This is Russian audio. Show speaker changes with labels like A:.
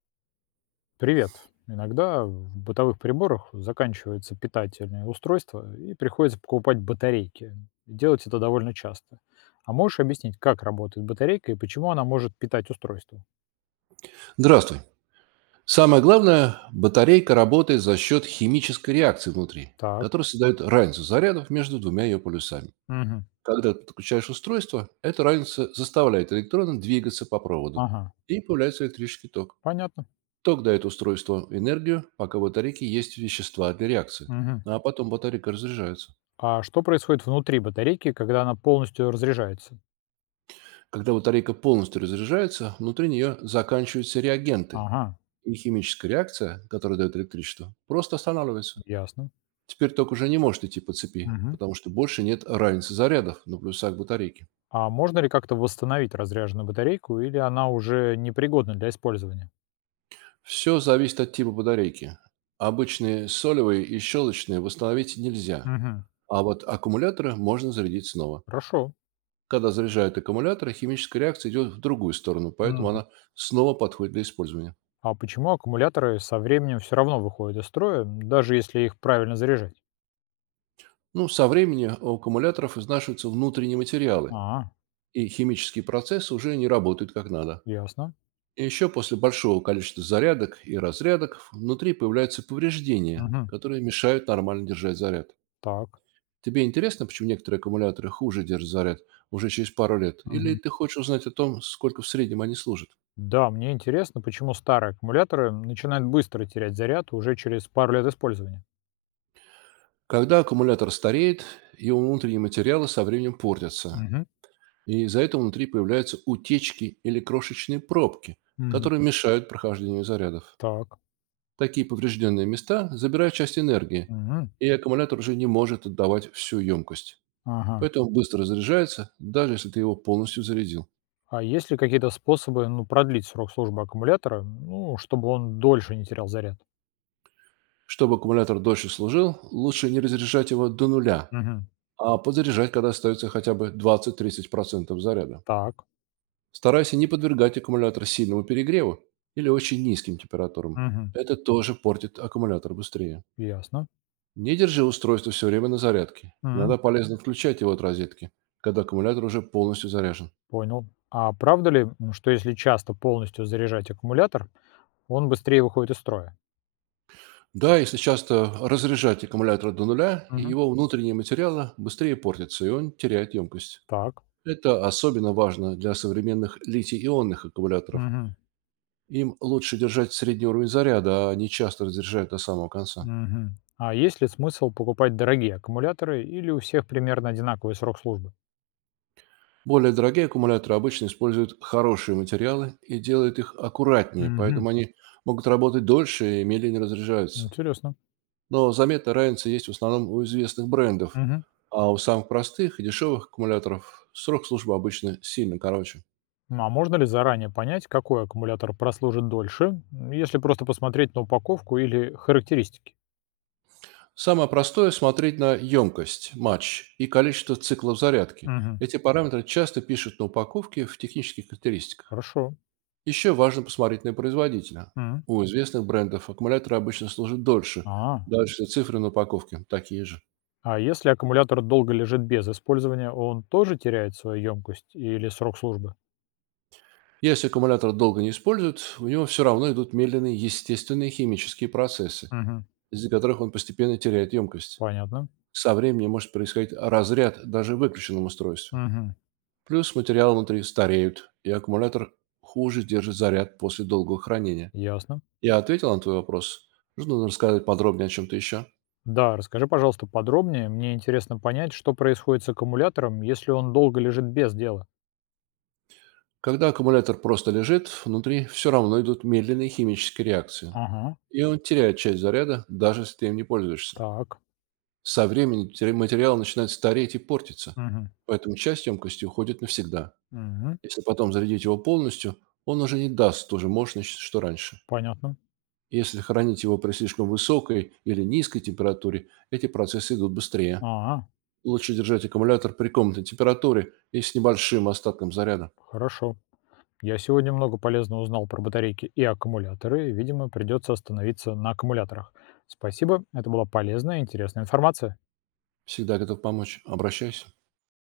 A: Привет. Иногда в бытовых приборах заканчивается питательное устройство и приходится покупать батарейки. Делать это довольно часто. А можешь объяснить, как работает батарейка и почему она может питать устройство?
B: Здравствуй. Самое главное, батарейка работает за счет химической реакции внутри,
A: Так.
B: которая создает разницу зарядов между двумя ее полюсами.
A: Мгм.
B: Когда ты подключаешь устройство, эта разница заставляет электроны двигаться по проводу,
A: Ага.
B: и появляется электрический ток.
A: Понятно.
B: Ток дает устройству энергию, пока в батарейке есть вещества для реакции,
A: Мгм.
B: а потом батарейка разряжается.
A: А что происходит внутри батарейки, когда она полностью разряжается?
B: Когда батарейка полностью разряжается, внутри нее заканчиваются реагенты,
A: Ага.
B: и химическая реакция, которая дает электричество, просто останавливается.
A: Ясно.
B: Теперь ток уже не может идти по цепи,
A: Мгм.
B: потому что больше нет равенства зарядов на плюсах батарейки.
A: А можно ли как-то восстановить разряженную батарейку или она уже непригодна для использования?
B: Все зависит от типа батарейки. Обычные солевые и щелочные восстановить нельзя,
A: Мгм.
B: а вот аккумуляторы можно зарядить снова.
A: Хорошо.
B: Когда заряжают аккумуляторы, химическая реакция идет в другую сторону, поэтому
A: Мгм.
B: она снова подходит для использования.
A: А почему аккумуляторы со временем все равно выходят из строя, даже если их правильно заряжать?
B: Ну, со временем у аккумуляторов изнашиваются внутренние материалы,
A: А,
B: и химические процессы уже не работают как надо.
A: ясно.
B: И еще после большого количества зарядок и разрядок внутри появляются повреждения,
A: Мгм.
B: которые мешают нормально держать заряд.
A: Так.
B: Тебе интересно, почему некоторые аккумуляторы хуже держат заряд уже через пару лет? Или
A: Мгм.
B: ты хочешь узнать о том, сколько в среднем они служат?
A: Да, мне интересно, почему старые аккумуляторы начинают быстро терять заряд уже через пару лет использования.
B: Когда аккумулятор стареет, его внутренние материалы со временем портятся.
A: Мгм.
B: И из-за этого внутри появляются утечки или крошечные пробки,
A: Мгм.
B: которые мешают прохождению зарядов.
A: Так.
B: Такие поврежденные места забирают часть энергии,
A: Мгм.
B: и аккумулятор уже не может отдавать всю емкость,
A: Ага.
B: поэтому быстро заряжается, даже если ты его полностью зарядил.
A: А есть ли какие-то способы, ну, продлить срок службы аккумулятора, ну, чтобы он дольше не терял заряд?
B: Чтобы аккумулятор дольше служил, лучше не разряжать его до нуля,
A: Мгм.
B: а подзаряжать, когда остается хотя бы 20-30% заряда.
A: Так.
B: Старайся не подвергать аккумулятор сильному перегреву или очень низким температурам.
A: Мгм.
B: Это тоже портит аккумулятор быстрее.
A: Ясно.
B: Не держи устройство все время на зарядке.
A: Мгм.
B: Иногда полезно включать его от розетки, когда аккумулятор уже полностью заряжен.
A: Понял. А правда ли, что если часто полностью заряжать аккумулятор, он быстрее выходит из строя?
B: Да, если часто разряжать аккумулятор до нуля,
A: Мгм.
B: его внутренние материалы быстрее портятся, и он теряет емкость.
A: Так.
B: Это особенно важно для современных литий-ионных аккумуляторов.
A: Мгм.
B: Им лучше держать средний уровень заряда, а не часто разряжать до самого конца.
A: Мгм. А есть ли смысл покупать дорогие аккумуляторы или у всех примерно одинаковый срок службы?
B: Более дорогие аккумуляторы обычно используют хорошие материалы и делают их аккуратнее,
A: Мгм.
B: поэтому они могут работать дольше и медленнее разряжаются.
A: Интересно.
B: Но заметная разница есть в основном у известных брендов,
A: Мгм.
B: а у самых простых и дешевых аккумуляторов срок службы обычно сильно короче.
A: Ну, а можно ли заранее понять, какой аккумулятор прослужит дольше, если просто посмотреть на упаковку или характеристики?
B: Самое простое — смотреть на емкость, матч и количество циклов зарядки.
A: Мгм.
B: Эти параметры часто пишут на упаковке в технических характеристиках.
A: Хорошо.
B: Еще важно посмотреть на производителя.
A: М.
B: У известных брендов аккумуляторы обычно служат дольше,
A: А,
B: даже если цифры на упаковке такие же.
A: а если аккумулятор долго лежит без использования, он тоже теряет свою емкость или срок службы?
B: Если аккумулятор долго не используют, у него все равно идут медленные естественные химические процессы,
A: Мгм.
B: из-за которых он постепенно теряет емкость.
A: Понятно.
B: Со временем может происходить разряд даже в выключенном устройстве.
A: Мгм.
B: Плюс материалы внутри стареют, и аккумулятор хуже держит заряд после долгого хранения.
A: Ясно.
B: Я ответил на твой вопрос. Нужно рассказать подробнее о чем-то еще.
A: Да, расскажи, пожалуйста, подробнее. Мне интересно понять, что происходит с аккумулятором, если он долго лежит без дела.
B: Когда аккумулятор просто лежит, внутри все равно идут медленные химические реакции.
A: Ага.
B: И он теряет часть заряда, даже если ты им не пользуешься.
A: Так.
B: Со временем материал начинает стареть и портиться.
A: Мгм.
B: Поэтому часть емкости уходит навсегда.
A: Мгм.
B: Если потом зарядить его полностью, он уже не даст ту же мощность, что раньше.
A: Понятно.
B: Если хранить его при слишком высокой или низкой температуре, эти процессы идут быстрее.
A: А,
B: Лучше держать аккумулятор при комнатной температуре и с небольшим остатком заряда.
A: хорошо. Я сегодня много полезного узнал про батарейки и аккумуляторы, и, видимо, придется остановиться на аккумуляторах. Спасибо, это была полезная и интересная информация.
B: Всегда готов помочь. Обращайся.